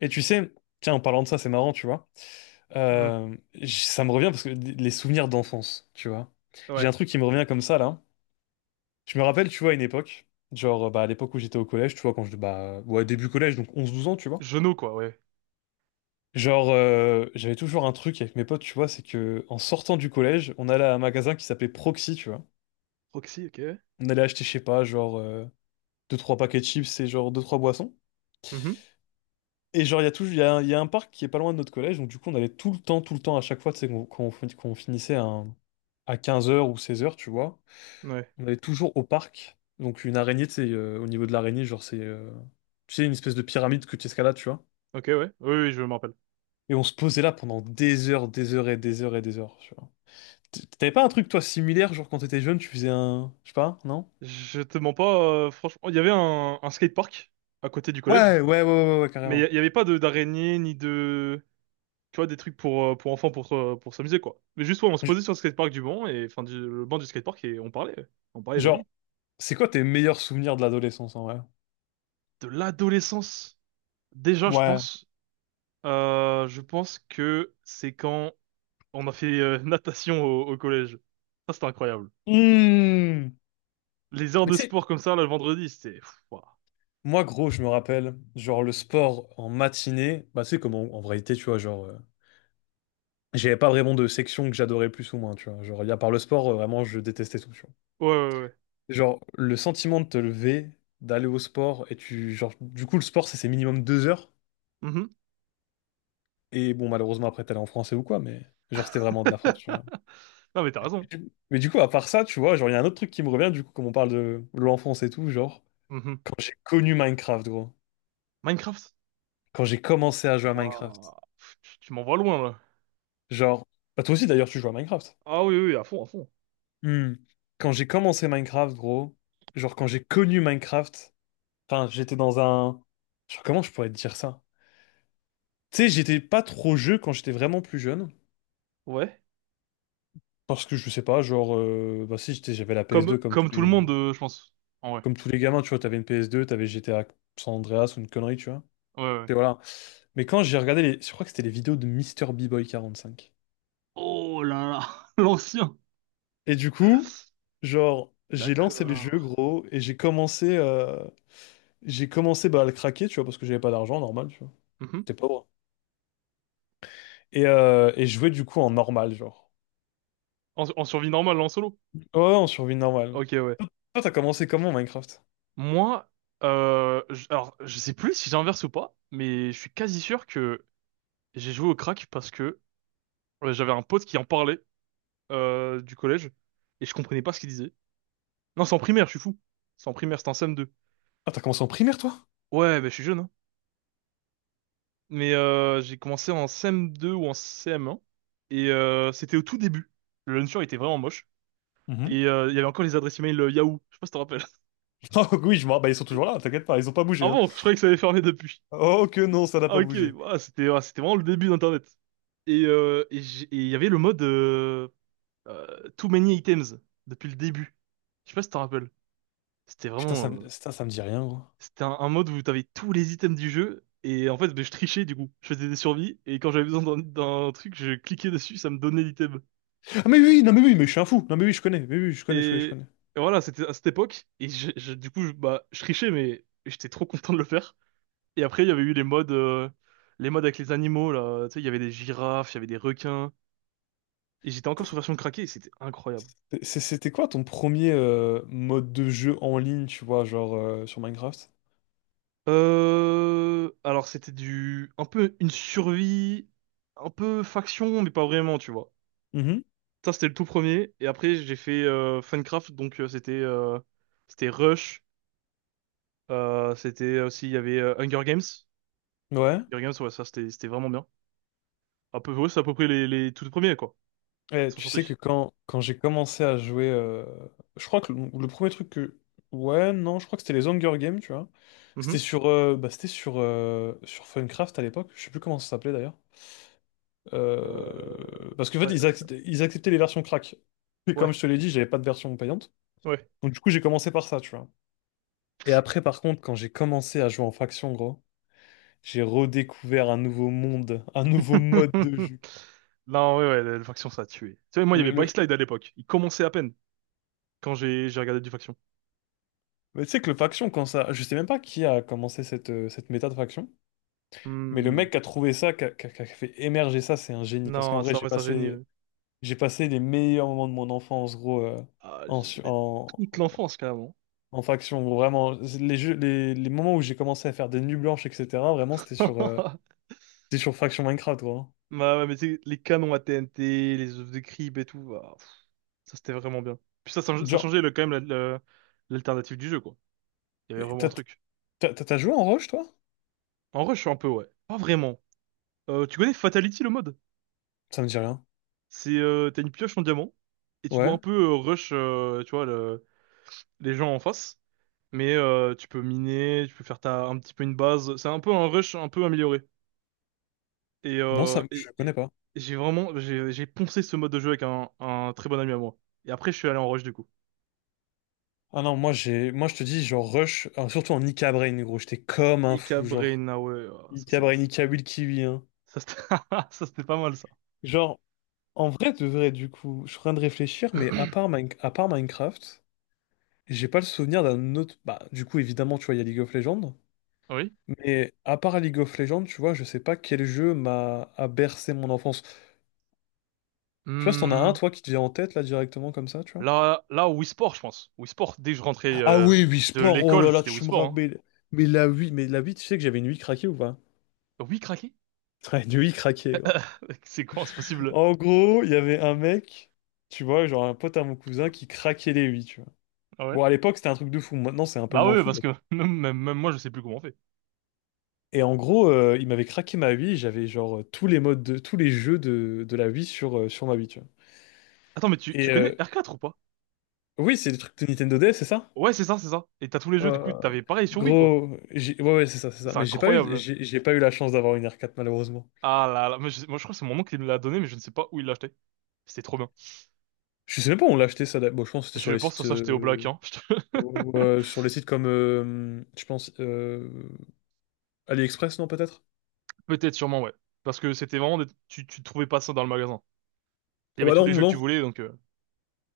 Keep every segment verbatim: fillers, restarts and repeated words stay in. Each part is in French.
Et tu sais, tiens, en parlant de ça, c'est marrant, tu vois. Hmm, Euh, j- ça me revient parce que d- les souvenirs d'enfance, tu vois. J'ai un ouais. truc qui me revient comme ça, là. Je me rappelle, tu vois, à une époque, genre, euh, bah, à l'époque où j'étais au collège, tu vois, quand je, bah, ouais, début collège, donc onze douze ans, tu vois. Genou, quoi, ouais. Genre, euh, j'avais toujours un truc avec mes potes, tu vois, c'est que en sortant du collège, on allait à un magasin qui s'appelait Proxy, tu vois. Proxy, ok. On allait acheter, je sais pas, genre, euh, deux trois paquets de chips et genre deux trois boissons. Mhm, Et genre, il y a toujours, il y a, un il y a un parc qui est pas loin de notre collège, donc du coup, on allait tout le temps, tout le temps, à chaque fois, tu sais, qu'on- quand on, fin- quand on finissait à, à quinze heures ou seize heures, tu vois, ouais. on allait toujours au parc. Donc, une araignée, tu sais, euh, au niveau de l'araignée, genre, c'est, euh, tu sais, une espèce de pyramide que tu escalades, tu vois. Ok, ouais. Oui, oui, je me rappelle. Et on se posait là pendant des heures, des heures et des heures et des heures, tu vois. T- T'avais pas un truc, toi, similaire, genre, quand t'étais jeune, tu faisais un, je sais pas, non? Je te mens pas, euh, franchement. Il y avait un, un skatepark à côté du collège, Ouais, ouais, ouais, ouais, ouais, mais il y carrément. il y avait pas de d'araignée ni de. Tu vois, des trucs pour, euh, pour enfants pour, euh, pour s'amuser, quoi. Mais juste, ouais, on se J- posait sur le skatepark du banc, et, enfin, du, le banc du skatepark, et on parlait. Ouais. On parlait de la Genre, vie. c'est quoi tes meilleurs souvenirs de l'adolescence, en vrai? De l'adolescence. Déjà, je Ouais. pense. euh, je pense que c'est quand on a fait euh, natation au, au collège. Ça, c'était incroyable. Mmh. Les heures Mais de tu sais, sport comme ça, là, le vendredi, c'était pff, ouah. moi, gros, je me rappelle, genre le sport en matinée, bah c'est comme en, en réalité, tu vois, genre, euh, j'avais pas vraiment de section que j'adorais plus ou moins, tu vois. Genre, y a par le sport, euh, vraiment, je détestais tout, tu vois. Ouais, ouais, ouais. Genre, le sentiment de te lever, d'aller au sport, et tu, genre, du coup, le sport, c'est c'est minimum deux heures. Mhm. Et bon, malheureusement, après, t'allais en français ou quoi, mais genre, c'était vraiment de la frappe, tu vois. Non, mais t'as raison. Du- Mais du coup, à part ça, tu vois, genre, il y a un autre truc qui me revient, du coup, comme on parle de l'enfance et tout, genre, Mhm. quand j'ai connu Minecraft, gros, Minecraft? quand j'ai commencé à jouer à Minecraft, Ouah. Pff, Tu, tu m'envoies loin, là. genre, bah, toi aussi, d'ailleurs, tu joues à Minecraft. Ah oui, oui, à fond, à fond. Hmm. Quand j'ai commencé Minecraft, gros, genre quand j'ai connu Minecraft, enfin j'étais dans un... Genre comment je pourrais te dire ça? Tu sais, j'étais pas trop jeu quand j'étais vraiment plus jeune. Ouais. Parce que je sais pas, genre, euh, bah si, j'étais- j'avais la ps Comme, deux comme tous comme tout le les, monde, euh, je pense. En vrai. comme tous les gamins, tu vois, t'avais une P S deux, t'avais G T A San Andreas ou une connerie, tu vois. Ouais, ouais. Et voilà. Mais quand j'ai regardé les... Je crois que c'était les vidéos de Mister b boy cinq. Oh là là, l'ancien. Et du coup, genre, j'ai lancé le D'accord. jeu, gros, et j'ai commencé, euh, j'ai commencé bah, à le craquer, tu vois, parce que j'avais pas d'argent, normal. Mhm. C'est pas bon. Et, euh, et jouer du coup en normal, genre. En, en survie normale, en solo. Ouais, ouais, en survie normale. Ok, ouais. Toi, toi, t'as commencé comment Minecraft? Moi, euh, je- alors, je sais plus si j'inverse ou pas, mais je suis quasi sûr que j'ai joué au crack parce que euh, j'avais un pote qui en parlait euh, du collège et je comprenais pas ce qu'il disait. Non, c'est en primaire, je suis fou. C'est en primaire, c'était en C M deux. Ah, t'as commencé en primaire, toi? Ouais, bah, je suis jeune, hein. Mais euh, j'ai commencé en C M deux ou en C M un et euh, c'était au tout début. Le launcher était vraiment moche et Mhm. euh, il y avait encore les adresses email euh, Yahoo. Je sais pas si tu te rappelles. Oh oui, je me rappelle, bah, ils sont toujours là, t'inquiète pas, ils ont pas Ah bougé, hein. bon, je croyais que ça avait fermé depuis. Oh que non, ça n'a Ah pas ok, bougé. ouais, c'était ouais, c'était vraiment le début d'Internet. Et euh, et j'ai- et il y avait le mode euh, euh, Too Many Items depuis le début. Je sais pas si tu te rappelles. C'était Putain, ça, vraiment me- euh, Putain, ça me dit rien, gros. C'était un, un mode où t'avais tous les items du jeu. Et en fait, ben, je trichais du coup. Je faisais des survies. Et quand j'avais besoin d'un d'un truc, je cliquais dessus, ça me donnait l'item. Ah mais oui, non mais oui, mais je suis un fou. Non mais oui, je connais, mais oui, je connais, je connais, Et, je connais. et voilà, c'était à cette époque. Et je, je- du coup, je, bah, je trichais, mais j'étais trop content de le faire. Et après, il y avait eu les modes, euh, les modes avec les animaux, là. Tu sais, il y avait des girafes, il y avait des requins. Et j'étais encore sur T'es- version craquée et c'était incroyable. t'es- c'est- C'était quoi ton premier euh, mode de jeu en ligne, tu vois, genre euh, sur Minecraft? Euh... Alors, c'était du... un peu une survie, un peu faction, mais pas vraiment, tu vois. Mhm. Ça, c'était le tout premier. Et après, j'ai fait euh, Funcraft, donc euh, c'était euh, c'était Rush. euh, c'était aussi, il y avait euh, Hunger Games. Ouais. Hunger Games, ouais, ça, c'était c'était vraiment bien. À peu, ouais, c'est à peu près les, les tout premiers, quoi, Eh, qui sont tu sais sortis. que quand, quand j'ai commencé à jouer, euh, je crois que le, le premier truc que... Ouais, non, je crois que c'était les Hunger Games, tu vois. C'était Mhm. sur, euh, bah, c'était sur, euh, sur Funcraft à l'époque, je sais plus comment ça s'appelait d'ailleurs. Euh, Euh, Parce qu'en fait, ouais, ils euh, acceptaient, ils acceptaient les versions crack. Et comme ouais, je te l'ai dit, j'avais pas de version payante. ouais. Donc du coup, j'ai commencé par ça, tu vois. Et après, par contre, quand j'ai commencé à jouer en faction, gros, j'ai redécouvert un nouveau monde, un nouveau mode de jeu. Non, ouais, ouais, le, Faction, ça a tué. Tu sais, moi, il y avait Le, le- Byslide à l'époque. Il commençait à peine quand j'ai j'ai regardé du Faction. Mais tu sais que le faction, quand ça. Je sais même pas qui a commencé cette, euh, cette méta de faction, mais le Hmm. mec qui a trouvé ça, qui a, qui a- qui a fait émerger ça, c'est un génie. Parce qu'en Non, vrai, ça, j'ai ouais, c'est un génie. Passé, eux. j'ai passé les meilleurs moments de mon enfance, gros, euh, Ah, en, je su- devais être en, toute l'enfance, carrément. en faction, gros. Vraiment, les jeux, les, les moments où j'ai commencé à faire des nuits blanches, et cetera, vraiment, c'était sur, euh, c'était sur faction Minecraft, gros, hein. Bah ouais, mais tu sais, les canons à T N T, les œufs de crib et tout, ah, pff, ça c'était vraiment bien. Puis ça, ça, ça Genre, changeait le, quand même la- la- l'alternative du jeu, quoi. Il y avait mais vraiment un t'as truc. t'as- t'as- t'as joué en Rush, toi? En rush, un peu, ouais. Pas vraiment. Euh, tu connais Fatality, le mode? Ça me dit rien. C'est, euh, t'as une pioche en diamant, et tu dois Ouais. un peu euh, rush, euh, tu vois, le- les gens en face. Mais euh, tu peux miner, tu peux faire ta, un petit peu une base. C'est un peu un rush un peu amélioré. Et, Non, euh, ça, et, je et- connais pas. et j'ai vraiment, j'ai j'ai poncé ce mode de jeu avec un, un très bon ami à moi. Et après, je suis allé en rush, du coup. Ah non, moi j'ai, moi je te dis, genre Rush, euh, surtout en Ika Brain, gros, j'étais comme un Ika fou, genre. Brainaway, oh, ça Ika c'est Brainica Will Kiwi, hein. ça c'était ça, c'était pas mal ça. Genre, en vrai, de vrai, du coup, je suis en train de réfléchir, mais à part, Mine- à part Minecraft, j'ai pas le souvenir d'un autre. Bah, du coup, évidemment, tu vois, il y a League of Legends. Oui. Mais à part League of Legends, tu vois, je sais pas quel jeu m'a a bercé mon enfance. Je sais pas si t'en as un, Hmm, toi, qui te vient en tête, là, directement, comme ça, tu vois. là là Wii Sport je pense. Wii Sport dès que je rentrais Ah euh, oui, Wii de Sport, oh l'école, là là, c'était Wii tu me Sport hein. rappelles. Mais la Wii, mais la Wii, tu sais que j'avais une Wii craquée ou pas? Oui, craqué? Ouais, une Wii craquée, gros. C'est quoi, c'est possible? En gros, il y avait un mec, tu vois, genre un pote à mon cousin qui craquait les Wii, tu vois. Ah ouais. Bon, à l'époque, c'était un truc de fou. Maintenant, c'est un peu Bah moins ouais, fou. parce que même, même- même moi je sais plus comment on fait. Et en gros, euh, il m'avait craqué ma Wii. J'avais genre euh, tous les modes de tous les jeux de, de la Wii sur, euh, sur ma Wii, tu vois. Attends, mais tu, tu Et connais euh, R quatre ou pas? oui, c'est des trucs de Nintendo D S, c'est ça? Ouais, c'est ça, c'est ça. Et t'as tous les jeux, du Euh, coup, t'avais pareil sur Wii, quoi. gros, j'ai- ouais, ouais, c'est ça, c'est ça. C'est Mais j'ai pas eu, incroyable. j'ai j'ai pas eu la chance d'avoir une R quatre malheureusement. Ah là là, moi je, moi, je crois que c'est mon oncle qui me l'a donné, mais je ne sais pas où il l'a acheté. C'était trop bien. Je sais même pas où on l'a acheté ça. d'a- Bon, je pense que c'était Je sur les pense que ça sites, s'achetait au Black, euh, hein. euh, sur les sites comme, euh, je pense, euh, AliExpress, non peut-être? Peut-être sûrement, ouais. Parce que c'était vraiment des- tu tu trouvais pas ça dans le magasin. Il y Ah avait bah tous non, les jeux que tu non, voulais donc euh,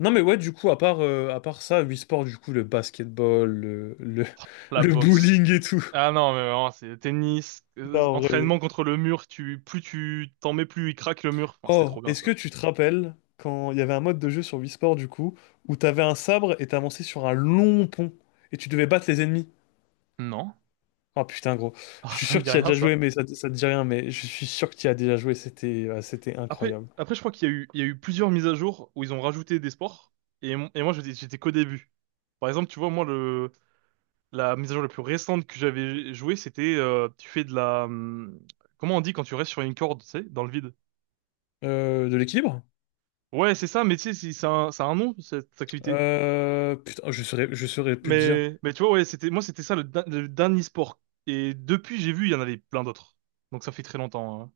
non mais ouais du coup à part euh, à part ça Wii Sport du coup le basketball le le, la le boxe. bowling et tout. Ah non, mais vraiment, c'est tennis, euh, Non en vrai. entraînement contre le mur, tu plus tu t'en mets plus il craque le mur. Enfin, c'était Oh trop bien est-ce que ça. tu te rappelles quand il y avait un mode de jeu sur Wii Sport du coup où t'avais un sabre et t'avançais sur un long pont et tu devais battre les ennemis. Non. Oh putain gros, je Ah, suis ça me sûr que dit tu y as rien déjà ça. joué mais ça, ça te dit rien, mais je suis sûr que tu y as déjà joué, c'était euh, c'était Après incroyable. après je crois qu'il y a eu il y a eu plusieurs mises à jour où ils ont rajouté des sports et mon- et moi j'étais j'étais qu'au début. Par exemple, tu vois moi le la mise à jour la plus récente que j'avais jouée, c'était euh, tu fais de la hum, comment on dit quand tu restes sur une corde, tu sais, dans le vide? Euh, de l'équilibre? Ouais, c'est ça, mais tu sais, si- ça a un, ça a un nom, cette activité. Euh, putain je saurais je saurais plus te dire. Mais, mais tu vois, ouais, c'était, moi, c'était ça le, da- le dernier sport. Et depuis, j'ai vu, il y en avait plein d'autres. Donc ça fait très longtemps. Hein.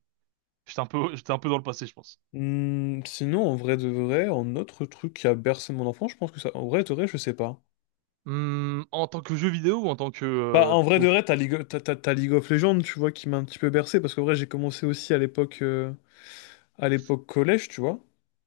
J'étais un peu, j'étais un peu dans le passé, je pense. Hmm, sinon, en vrai de vrai, en autre truc qui a bercé mon enfant, je pense que ça. En vrai de vrai, je sais pas. Hmm, en tant que jeu vidéo ou en tant que Bah, euh, en vrai de tout? vrai, t'as League, t'as, t'as- t'as League of Legends, tu vois, qui m'a un petit peu bercé, parce qu'en vrai, j'ai commencé aussi à l'époque euh, à l'époque collège, tu vois.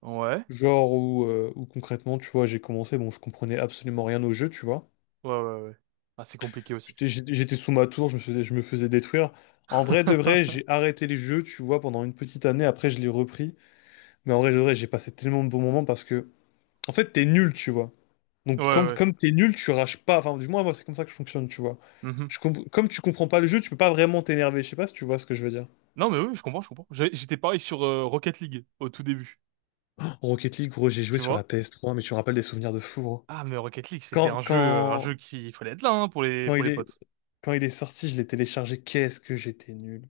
Ouais, Genre où, euh, où concrètement, tu vois, j'ai commencé, bon, je comprenais absolument rien au jeu, tu vois. ouais, ouais, ouais. Ah, c'est compliqué aussi. J'étais j'étais- j'étais sous ma tour, je me faisais, je me faisais détruire. En vrai de vrai, j'ai arrêté les jeux, tu vois, pendant une petite année, après, je l'ai repris. Mais en vrai de vrai, j'ai passé tellement de bons moments parce que, en fait, t'es nul, tu vois. Ouais, Donc, quand, ouais. comme t'es nul, tu rages pas. Enfin, du moins, moi, c'est comme ça que je fonctionne, tu vois. Mhm. Je comp- comme tu comprends pas le jeu, tu peux pas vraiment t'énerver. Je sais pas si tu vois ce que je veux dire. Non, mais oui, je comprends, je comprends. J'ai- J'étais pareil sur euh, Rocket League au tout début, Rocket League, gros, j'ai joué tu sur la vois? P S trois, mais tu me rappelles des souvenirs de fou, gros. Ah, mais Rocket League, c'était Quand, un jeu, euh, un quand, jeu qui, il fallait être là, hein, pour les, Quand pour il les est, potes. quand il est sorti, je l'ai téléchargé. Qu'est-ce que j'étais nul.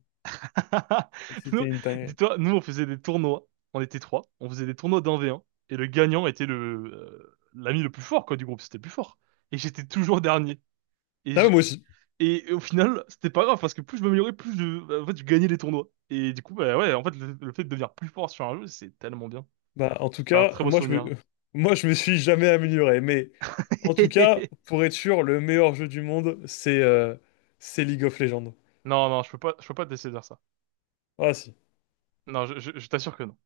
Et Nous, c'était une dinguerie. dis-toi, nous, on faisait des tournois. On était trois. On faisait des tournois d'un V un. Et le gagnant était le, euh, l'ami le plus fort, quoi, du groupe. C'était le plus fort. Et j'étais toujours dernier. Et, Ah, mais je- moi aussi. et au final, c'était pas grave parce que plus je, m'améliorais, plus je, bah, en fait, je gagnais les tournois. Et du coup, bah ouais, en fait, le, le fait de devenir plus fort sur un jeu, c'est tellement bien. Bah, en tout C'est un cas, très beau moi, je me, souvenir. moi, je me suis jamais amélioré. Mais en tout cas, pour être sûr, le meilleur jeu du monde, c'est euh, c'est League of Legends. Non, non, je peux pas, je peux pas te laisser dire ça. Ah, si. Non, je, je- je t'assure que non.